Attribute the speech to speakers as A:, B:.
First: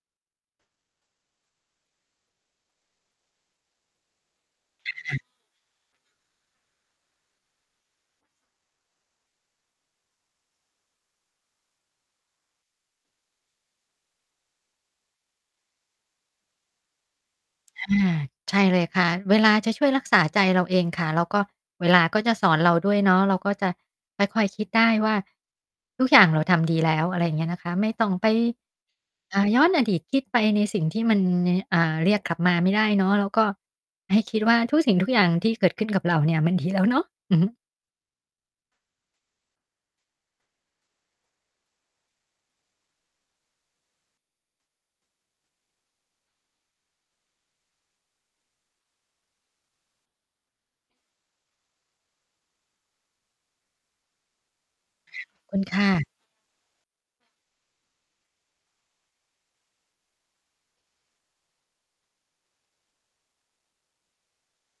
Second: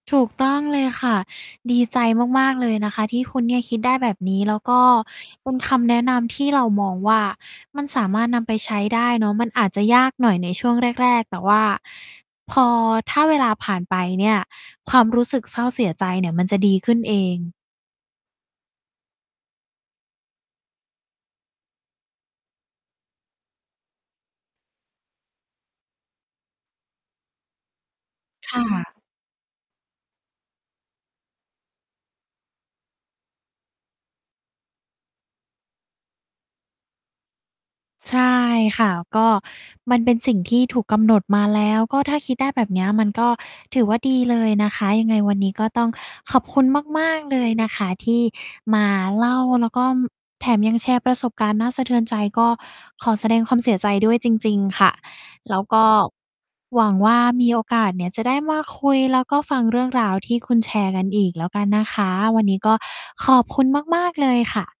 A: ถูกต้องเลยค่ะ ดีใจมาก ๆ เลยนะคะ ที่คุณเนี่ยคิดได้แบบนี้ แล้วก็
B: ค่ะ
A: เป็นคำแนะนำที่เรามองว่า มันสามารถนำไปใช้ได้เนาะ มันอาจจะยากหน่อยในช่วงแรก ๆ แต่ว่าพอ ถ้าเวลาผ่านไปเนี่ย ความรู้สึกเศร้าเสียใจเนี่ย มันจะดีขึ้นเอง
B: อา ใช่เลยค่ะ เวลาจะช่วยรักษาใจเราเองค่ะ แล้วก็เวลาก็จะสอนเราด้วยเนาะ เราก็จะค่อย ๆ คิดได้ว่า ทุกอย่างเราทำ ดีแล้ว อะไรอย่างเงี้ยนะคะ ไม่ต้องไป
A: ค่ะ
B: อ่า ย้อนอดีตคิดไปในสิ่งที่มันนิเนี่ย อ่า เรียกกลับมาไม่ได้เนาะ แล้วก็ให้คิดว่า ทุกสิ่งทุกอย่างที่เกิดขึ้นกับเราเนี่ย มัน ดี แล้วเนาะ อือฮึ
A: ใช่ค่ะ ก็มันเป็นสิ่งที่ถูกกำหนดมาแล้ว ก็ถ้าคิดได้แบบเนี้ย มันก็ถือว่าดีเลยนะคะ ยังไงวันนี้ก็ต้องขอบคุณมาก ๆ เลยนะคะที่มาเล่า แล้วก็ แถมยังแชร์ประสบการณ์น่าสะเทือนใจ ก็ขอแสดงความเสียใจด้วยจริง ๆ ค่ะ
B: ขอบ
A: แล
B: คุ
A: ้
B: ณ
A: วก
B: ค
A: ็
B: ่ะ
A: หวังว่ามีโอกาสเนี่ยจะได้มาคุย แล้วก็ฟังเรื่องราวที่คุณแชร์กันอีกแล้วกันนะคะ วันนี้ก็ขอบคุณมาก ๆ เลยค่ะ